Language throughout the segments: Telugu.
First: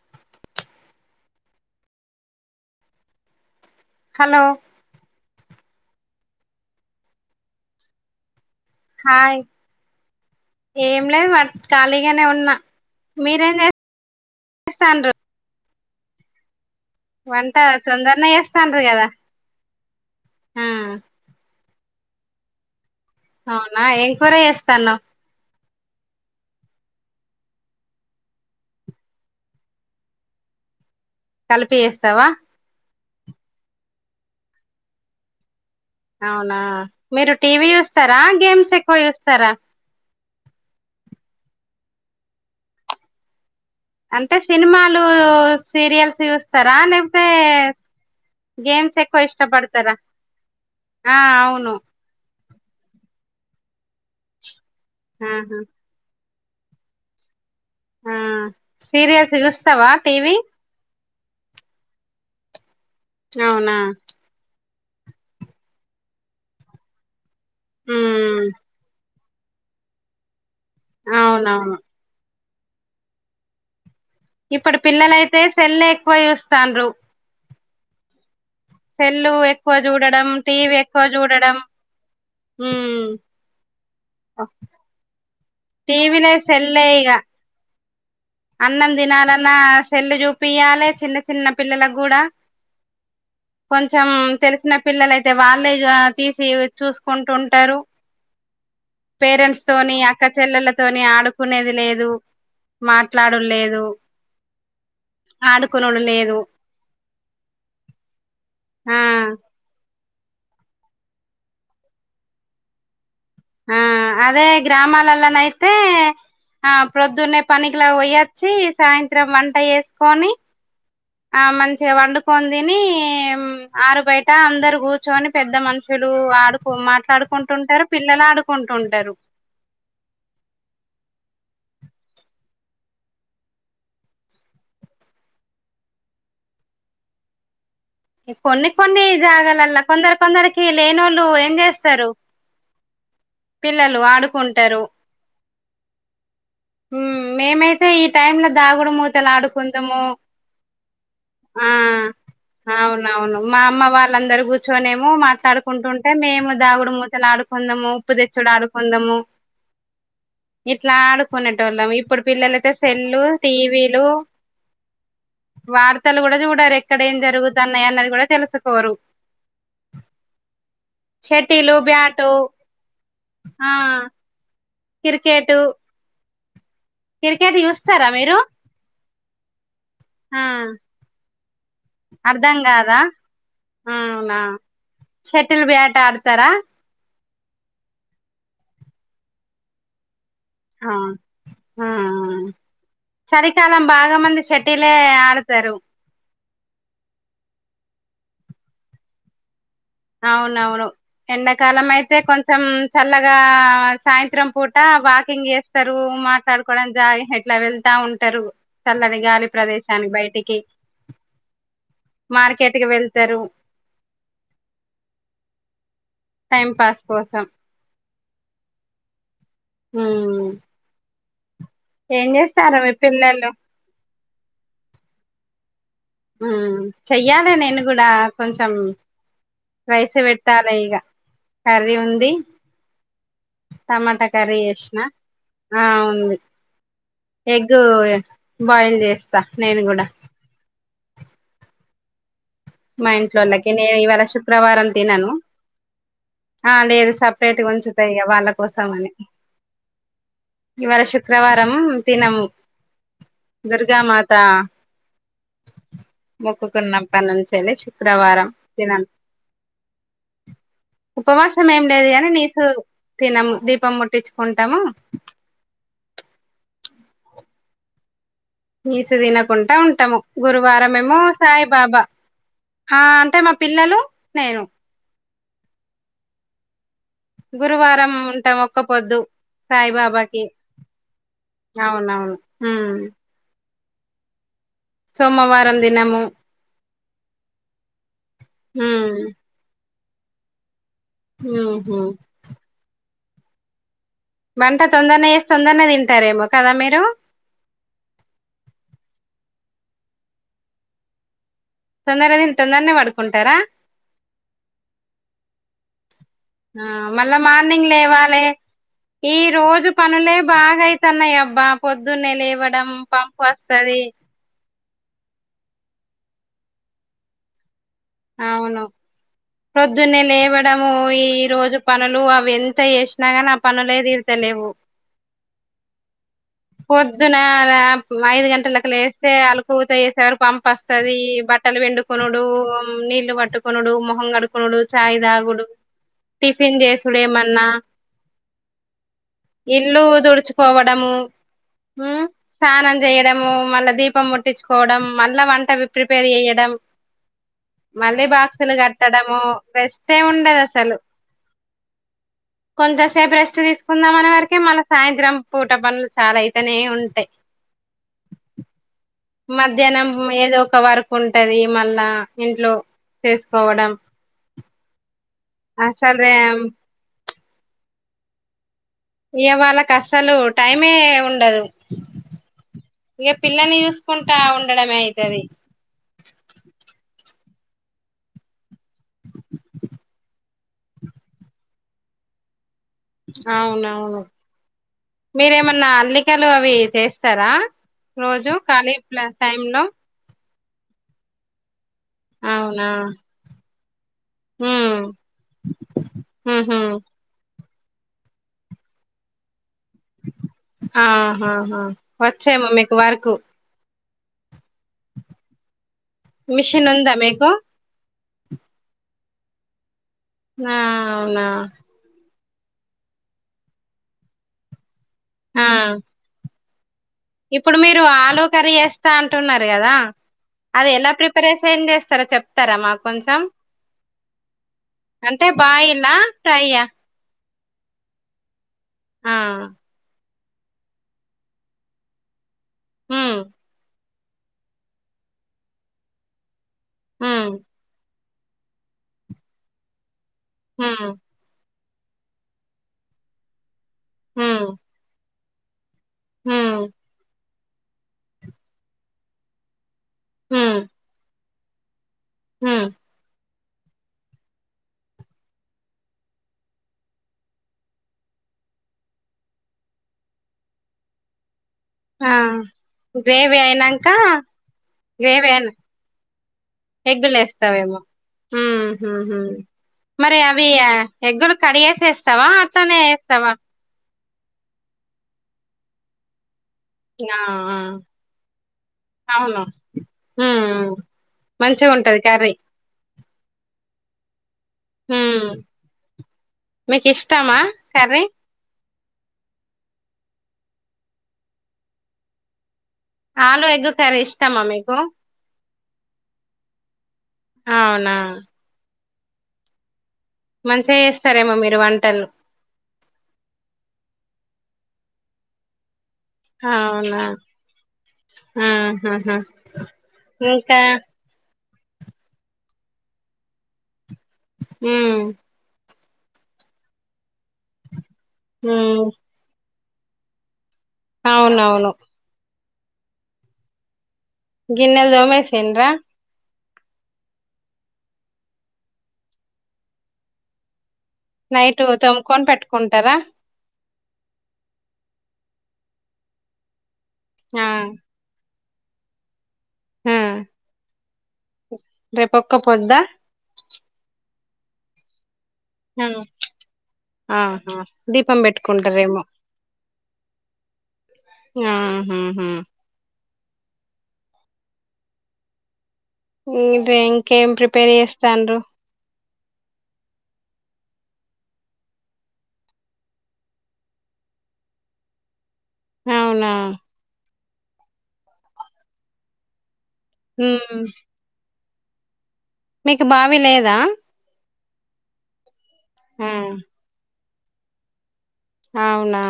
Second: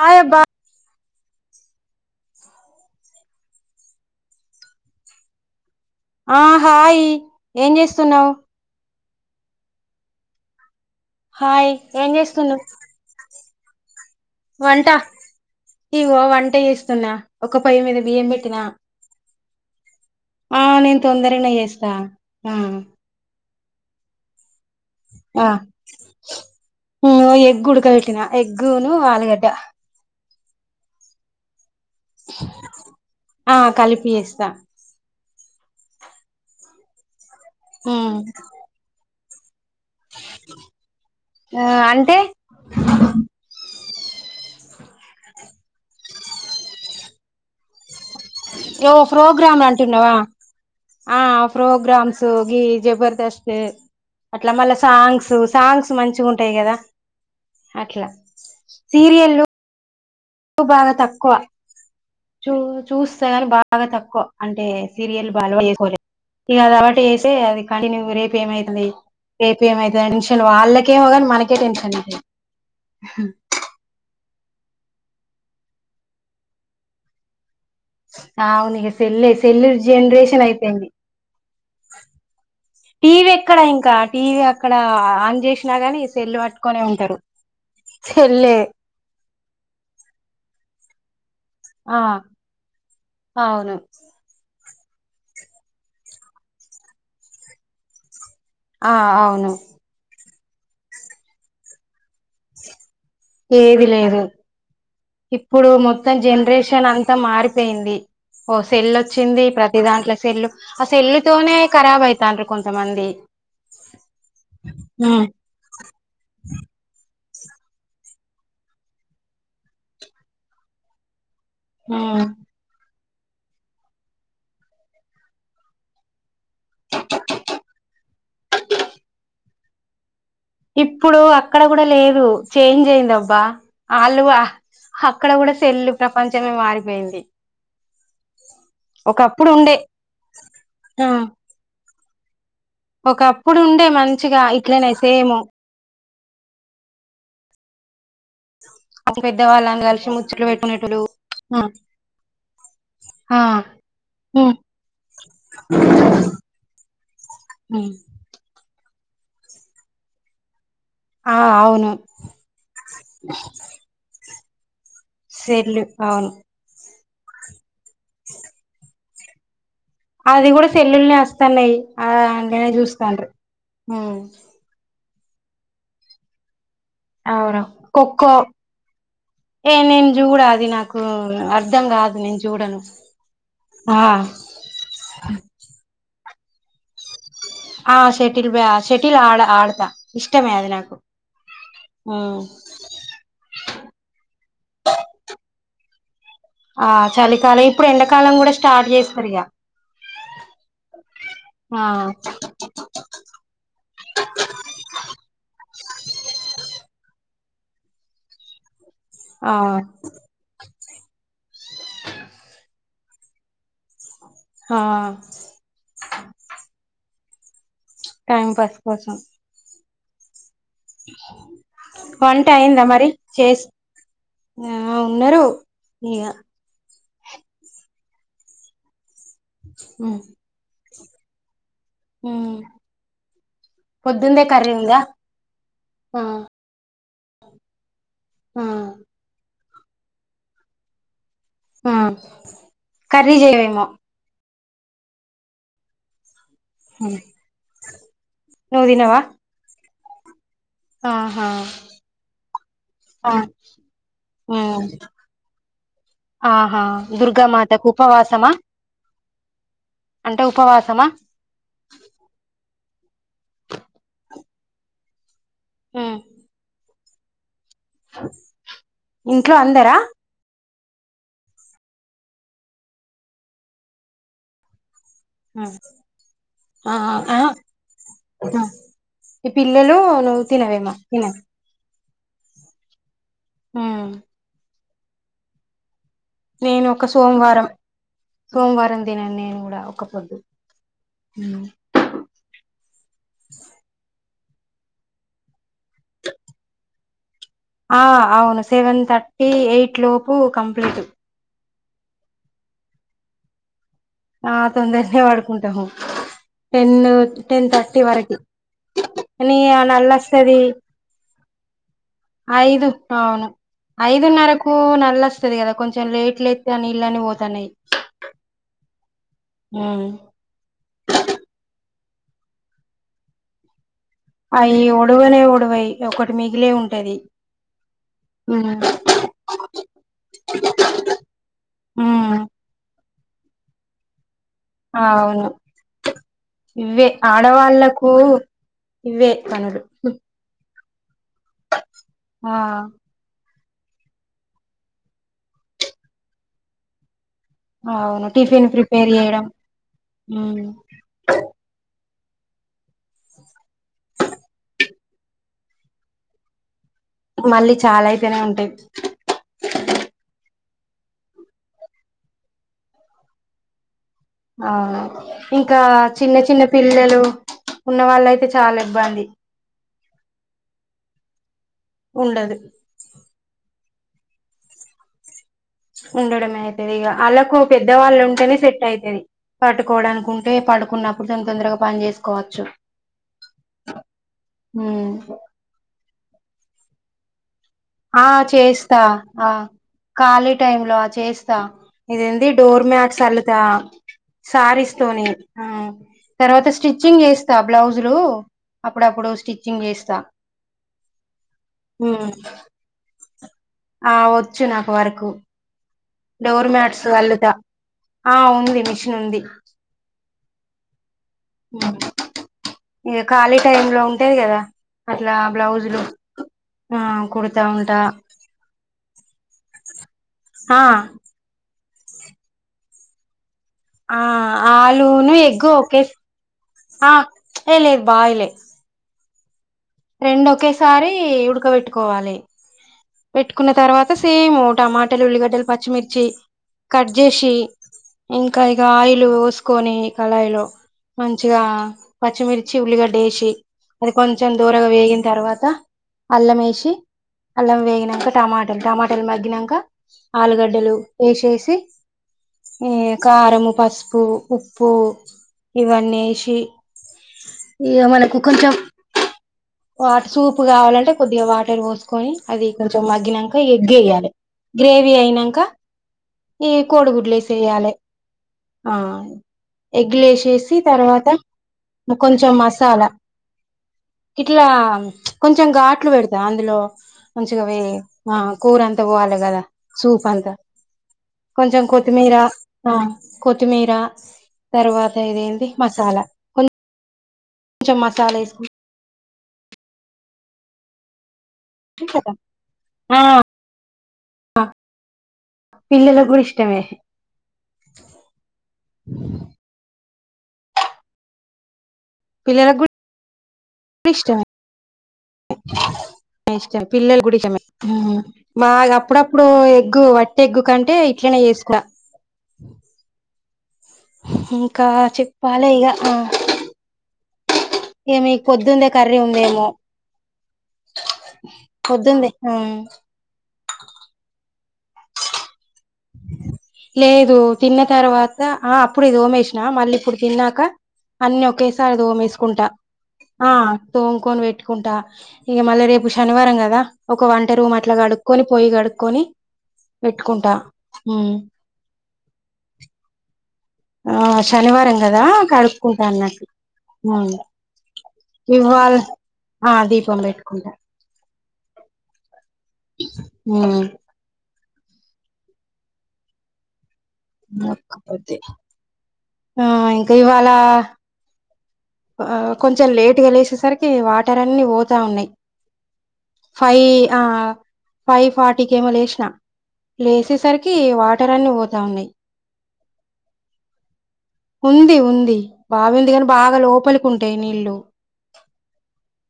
హాయ్ అబ్బా హలో ఆ హాయ్ ఏం చేస్తున్నావు హాయ్ ఏం లేదు వార్ హాయ్ ఏం ఖాళీగానే ఉన్నా చేస్తున్నావ్ మీరు ఏం చేసు వంట ఇగో వంట చేసు తున్న వంట ఒక పోయి మీద తొందరనే బియ్యం పెట్టినా చేస్తాండ్రు కదా ఆ నేను తొందరగానే చేసు తా ఆ అవునా ఏం కూర ఏసు ఆ ఇంగో ఎగ్ ఉడక వెట్టినా ఎగ్గును ఆలుగడ్డ కలిపి ఏస్తావా ఆ కలిపి ఏస్తా అవునా మీరు టీవీ ఉమ్ చూస్తారా గేమ్స్ ఎక్కువ చూస్తారా ఆ అంటే అంటే సినిమాలు సీరియల్స్ చూస్తారా లేపోతే ఓ ప్రోగ్రామ్ లు అంటున్నావా ఆ ప్రోగ్రామ్స్ ఈ జబర్ధస్త్ అట్లా మల్ల సాంగ్స్ ఆహా సాంగ్స్ మంచిగా ఉం టాయి కదా అట్లా ఆ సీరియల్స్ సీరియల్ చూస్తావా టీవీ బాగా తక్కువ చూ చూస్తాగని అవునా బాగా తక్కువ అంటే సీరియల్ బాలు రోల్ చేసుకోలే ఇక అదిబట్టి వేస్తే అది కంటిన్యూ రేపు ఉమ్ ఏమయితది ఏపీఎం అయితది టెన్షన్ వాళ్ళకే ఏమోగాని మనకే అవునవును టెన్షన్ అయితది ఇప్పటి పిల్లలయితే సెల్ ఎక్కువ చూస్తాండ్రు ఆ అవును ఇగ సెల్ సెల్లు సెల్ ఎక్కువ చూడడం జనరేషన్ టీవీ అయిపోయింది ఎక్కువ చూడడం ఉమ్ టీవీ ఎక్కడ ఇంకా టీవీ అక్కడ ఆంజెస్ వచ్చినా గాని టీవీనే సెల్లు పట్టుకొనే సెల్లే ఇగ ఉంటారు సెల్లే అన్నం తినాలన్నా సెల్లు చూపియ్యాలే చిన్ను కు చిన్న పిల్లలకు ఆ కూడా అవును కొంచెం తెలిసిన పిల్లలు అయితే వాళ్ళే తీసి చూసుకుంటు ఉంటారు ఆ అవును పేరెంట్స్ తోని అక్క చెల్లెలతోని ఆడుకునేది లేదు మాత్ ఏది లేదు ఇప్పుడు ఆడుకునుడు మొత్తం లేదు జనరేషన్ అంతా మారిపోయింది సెల్ ఆ వచ్చింది ప్రతి దాంట్లో సెల్లు ఆ సెల్లు తోనే ఖరాబ్ అయ్యితండ్రి కొంతమంది ఆ అదే ఉమ్ గ్రామాలలా నైతే ఆ ప్రొద్దు నే పనికికిలా వయ్యొచ్చి సాయంత్రం వంట వేసుకొని ఆ మంచిగా ఉమ్ వండుకొని తిని ఏమ్ ఆరు బయట అందరు కూర్చొని పెద్ద మనుషులు ఆడుకో మాట్లాడుకుంటు ఉంటారు పిక్ పిల్లలు ఆడుకుంటు ఉంటారు ఇప్పుడు అక్కడ కూడా లేదు చేంజ్ అయింది అబ్బా ఆలువ హక్కడ కూడా సెల్లు ప్రపంచమే మారిపోయింది కొన్ని కొన్ని ఒకప్పుడు ఉండే జాగాలల్లా కొందరు కొందరికి లేని ఆ వాళ్ళు ఏం చేస్తారు ఒకప్పుడు ఉండే పిల్లలు మంచిగా ఇట్లనే సేము హామ్ మేమైతే ఈప్ ఈ టైమ్ లా దాగుడు మూతలు పెద్దవాళ్ళని ఆడుకుందాము కలిసి ముచ్చట్లు పెట్టుకునేటోళ్ళు ఆ అవునవును ఆ మా అమ్మ వాళ్ళందరు ఉమ్ కూర్చొనిమో మాట్లాడుకుంటుంటే మేము దాగుడు మూతలు ఆడుకు కుందామో ఉమ్ ఉప్పు తెచ్చోడు అడుకుందమో ఇట్లా ఆ అవును ఆడుకునేటోల్లం ఇప్పుడు పిల్లలయితే సెల్లు టీవీలు సెల్లు వార్తలు అవును కూడా చూడరు ఎక్కడ ఏం జరుగుతున్నాయి అన్నది కూడా తెలుసుకోరు అది కూడా సెల్లుల్నే షటిలు వస్తన్నాయి బ్యాటు ఆండ్లనే చూస్తాండ్రు ఆ కిర్కేటు కిర్కేటు అవును చూస్తారా ఖోఖో మీరు ఏ నేను చూడ ఆ అది నాకు అర్ధం కాదు నేను అర్ధం చూడను కాదా ఆ అవునా షటిల్ బ్యాట్ ఆడుతారా ఆ షటిల్ బ్యా షటిల్ ఆడ ఆడతా ఇష్టమే అది ఆ నాకు ఊ చాలం బాగా మంది షటిలే ఆడుతారు ఆ చలికాలం ఇప్పుడు ఎండాకాలం కూడా స్టాట్ చేస్తారిగ అవునవును ఆ ఎండాకాలం అయితే కొంచెం చల్లగా సాయంత్రం పూట వాకింగ్ చేస్తారు మాట్లాడుకోవడం జాయ్ ఎట్లా వెళ్తా ఉంటారు చల్లని గాలి ఆ ప్రదేశానికి బయటికి మార్కెట్ కి వెళ్తరు హా టైం పాస్ కోసం టైం పాస్ కోసం ఊ వంట అయ్యిందా మీ మరి పిల్లలు చేస్ ఊ ఉన్నరు ఉమ్ చెయ్యాలా నేను కూడా కొంచెం రైసు ఉమ్ పెట్టాలి ఇగ కర్రీ ఉంది ఉమ్ టమాటా పొద్దుందే కర్రీ ఉందా ఏషినా ఆ ఉంది ఎగ్గు ఆ బాయిల్ చేస్తా నేను కూడా ఆ మా కర్రీ ఇంట్లోళ్ళకి చేయవేమో నేను ఇవాళ శుక్రవారం తినను ఆ లేదు ఉమ్. సపరేట్ గా ఉంచుతా ఇగ వాళ్ళ నువ్వు కోసం అని తినవా ఇవాళ ఆహా శుక్రవారం తినము ఆ దుర్గామాత ఉమ్ ఆహా మొక్కుకున్నాం కానుంచెల్లి దుర్గామాతకు శుక్రవారం ఉపవాసమా తినన్ అంటే ఉపవాసమా ఉపవాసం ఏం లేదు గానీ నీసు తినము దీపం ముట్టిచ్చుకుంటాము ఊ నీసు ఇంట్లో తినకుంటా అందరా ఉంటము గురు వారం ఏమో సాయి బాబా ఆ అంటే మా పిల్లలు నేను ఊ ఆ ఆ గురువారం ఉంటాం ఆ ఒక్క పొద్దు ఈ పిల్లలు నువ్వు సాయిబాబాకి తినవేమా తిన అవునవును ఊ ఊ సోమవారం దినము నేను ఒక సోమవారం సోమవారం ఉమ్ దినను నేను కూడా ఒక్కపొద్దు ఊహూ వంట తొందరనే చేసి తొందరనే తింటారేమో కదా మీరు ఆ అవును సెవెన్ థర్టీ ఎయిట్ లోపు కంప్లీటు తొందరగా తిని తొందరనే పడుకుంటారా ఆ తొందరనే వడుకుంటాము ఆ మళ్ళా మార్నింగ్ లేవాలె ఈ కానీ ఆ రోజు పనులే నల్లొస్తది బాగయితాన్నాయబ్బా పొద్దున్నే లేవడం పంపొస్తాది ఐదున్నరు నల్లొస్తది కదా కొంచెం లేట్ లేత్తే ఆ నీళ్ళన్నీ పోతాన్నాయి అవును ప్రొద్దున్నే లేవడము ఈ రోజు పనులూ అవి ఎంత చేసిన కాని ఆ పనులే తీర్ లేవు అయి ఒడవనే ఒడవయి ఒకటి మిగిలే ఉంటది పొద్దునా ఐదు ఉమ్ గంటల్లకు లేస్ తే అలుకూతె ఏసేవాల్ పంపొస్తదీ బట్టలు ఉమ్ పిండుకొనుడూ నీళ్లు పట్టుకొనుడూ మొహం కడుకొనుడూ ఆ ఛాయ్ అవును తాగుడు, టిఫిన్ ఇవే చేసుడేమన్నా ఆడవాళ్ళలకు ఇవే పనులు ఇళ్లు తుడుచుకోవడ్ డం ఊ ఆ స్నానం చేయడమూ, మళ్ళ దీపం ముట్టించుకోవడం మళ్ళ వంట ప్రిపేర్ చెయడం, మళ్ళీ అవును టిఫిన్ బాక్సులు ప్రిపేర్ కట్టడమూ చేయడం రెస్ట్ ఉమ్, ఏముండదసలు, [unintelligible] కొంతసేప్ రెస్ట్ తీస్కుందాం అనే సర్కిే మల్ల సాయంత్రం పూట పనుల్ చాల అయితనే ఉంట మళ్లి చాలయితెనే ఉంటయి. మధ్యానం ఏదో ఒక వర్క్ ఉంటదీ మళ్ళా ఇంట్లో చేస్కోవడం, అవునా ఇంకా చిన్న చిన్న పిల్లలూ ఉన్న వాళ్ళయితె చాలా ఇబ్బంది ఇక వాళ్ళకస్సలూ టైమే ఉండదు ఉండదు ఇక పిల్లనీ చూస్ కుంటా ఉండమే అయితది. ఉండడమే అయితది ఇక ఆళ్ళకు పెద్దవాళ్ళుంటెనే సెట్ అయితది పట్టుకోడానికుంటే, పడుకున్నప్పుడు తొన్ తొందరగా పని చేస్కోవచ్చు, అవునవును ఉమ్. మీరేమన్నా అల్లికలు అవీ చేస్తరా ఆ చేస్తా ఆ కాలి టైమ్ లో చేస్తా ఇదేంది డోర్ అవునా మ్యాట్స్ అల్లుతా శారీస్ ఉమ్ తోని, ఆ తర్వాత ఉహు స్టిచ్చింగ్ చేస్తా, బ్లౌజులూ అప్పుడప్పుడు స్టిచ్ ఆహాహా ఉమ్, వచ్చేమో మీకు వర్కు ఆ వచ్చు నాకు వర్కు డోర్ మిషన్ మ్యాట్సు ఉందా అల్లుత మీకు ఆ ఉంది మిషినుంది. ఆ అవునా ఇగా ఖాళీ టైమ్ లో ఉంటేది కద అట్లా ఆ బ్లౌజులు ఆ కుడతా ఇప్పుడు మీరు ఉంటా ఆలూ కర్రి చేస్తా అంటున్నారు, కదా ఆ అది ఎలా ప్రిపరేషేన్ చేస్ చేస్తారో చెప్తార మాకు కొంచెం ఆ ఆలూ ను అంటే ఎగ్ బాయిలా ఒకేస్ ఫ్రైయా ఆ ఏ లేదు బాయ్ లె ఆ రెండొకేసారీ ఉడుకబెట్టుకోవాలి ఉమ్ పెట్టుకున్న తర్వాత్ త సేమూ టమాటలు, ఉల్లిగడ్డలు, పచ్చిమిర్చి, కట్ ఉమ్ చేసి ఇంకా ఇక ఆయిల్ పోస్కోనీ కళాయిలో ఉమ్ మంచిగా, పచ్చిమిర్చి, ఉల్లిగడ్డ ఏసి అది కొంచెం ఉమ్ దోరగ వేగిన్ తర్వాత, అల్లం ఉమ్ ఏసి అల్లం వేగినాక టమాటలు టమాటలు మగ్గినంక ఉమ్ ఆలుగడ్డలు వేసేసి ఉమ్ ఈ కారము పసుపు, ఉప్పు ఇవన్నీ ఏసి, ఇగ మనకు కొంచెం వాటి సూప్ కావాలంటె కొద్దిగా వాట్ టర్ ఆ పోస్కొని అది కొంచెం మగ్గినంక గ్రేవీ అయినాక ఎగ్గేయాలి గ్రేవీ అయినంక ఈ కోడిగుడ్లు ఏస్సేయ్యాలె ఊ హు హు మరే అవీ వేసేసి తర్వాత ఎగ్గులు కడిగేసేస్తవా కొంచెం అట్లనే మసాలా ఏస్తవ ఇట్లా కొంచెం ఘాట్లు పెడత అందులో ఆ మంచిగ ఆ వేయి ఆ కూర అంత పోవాలె కద అవును సూప్ అంత ఉమ్ కొంచెం మంచిగా ఉంటది కొత్తిమీర కర్రీ ఆ కొత్తిమీర తర్వాత ఉమ్ ఇదేంది మసాలా కొ మీకు ఇష్టమా కర్రీ [unintelligible] ఆ ఆలు ఎగు కరీ ఇష్టమా మీకు పిల్లలకు కూడా ఇష్టమే అవునా ఆ మంచిగా చేస్తారేమో మీరు వం పిల్లల గూడ ఇష్టమే ఇష్టం అవునా పిల్లలు గుడికమే బాగా ఆహాహా అప్పుడప్పుడు ఎగ్గు వటి ఎగ్గు ఇంకా కంటే ఇట్లనే చేస్ ట ఇంకా ఉమ్ చెప్పాలి ఇగ ఆ ఇగ మీకు పొద్దుంది ఉమ్ కర్రీ ఉందేమో అవునవును పోద్దుందే ఆ గిన్నెల్ దోమేసిండ్రా లేదు తిన్న తర్వాత ఆ అప్పుడే తోమేష్ నా మళ్ళీ ఇప్పుడు తిన్నాక అన్ని నైట్ ఒకేసారి తోముకొని దోమేసుకుంటా పెట్టుకుంటారా ఆ తోముకొని పెట్టుకుంటా ఇక మళ్ళీ రేపు శనివారం కదా ఒక వంట ఆ రూమ్ అట్లా కడుకొని పొయ్య కడుకొని పెట్టుకుంటా రేపొక్క పొద్దా ఆ శనివారం కదా కడుపుకుంటా ఆ, అన్నట్టు ఆ ఆహా దీపం ఇవ్వాల పెట్టుకుంటారేమో ఆ దీపం పెట్టుకుంటా ఆ హూ హూ ఊ ఈ డ్రింకేం ప్రిపేర్ చేస్తాండ్రు ఆ ఇంకా ఇవాళ ఆ కొంచెం లేటుగా లేసేసరికి వాటర్ అన్ని పోతా ఉన్నాయి అవునా ఫైవ్ ఆ ఫైవ్ ఫార్టీకి ఏమో లేసిన ఉమ్ లేసేసరికి వాటర్ అన్ని పోతా ఉన్నాయి మీకు బావి లేదా ఉంది ఉంది బావింది కాని ఆ బాగా లోపలికి ఉంటాయి నీళ్లు అవునా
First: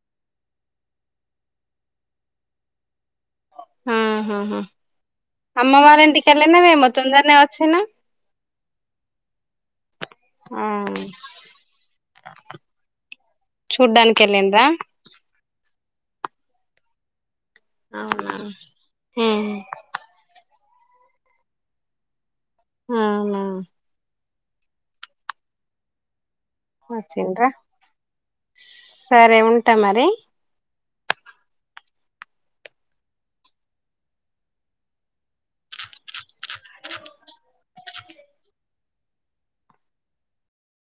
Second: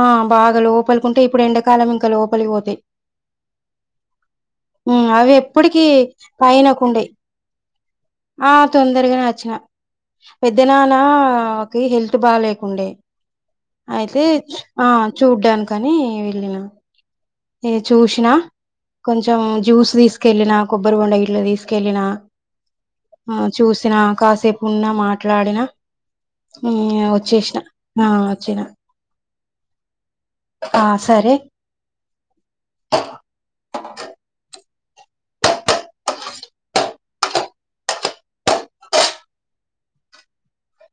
ఆ బాగా లోపలికుంటాయి ఇప్పుడు ఎండాకాలం ఇంకా లోపలికి పోతాయి అ ఆహాహా ఉమ్ అవి ఎప్పటికి అమ్మవారి ఇంటి కెళ్ళినావేమో పైనకుండే తొందరనే వచ్చినవ్ ఆ తొందరగనే వచ్చిన ఆ పెద్దనానా కి హెల్త్ బా లేకుండే చూడ్డానికి అయితే వెళ్ళిండ్రా ఆ చూడ్డానికని వెళ్ళిన ఏ చూసినా అవునా కొంచెం జ్యూస్ తీసు తీసుకెళ్ళిన కొబ్బరి బొండ ఇట్ల తీసుకెళ్ళిన అవునా ఆ చూసిన కాసేపున్నా మాట్లాడిన ఇగ వచ్చిండ్రా వచ్చేసిన ఆ వచ్చిన సరే ఉంటా మరి ఆ సరే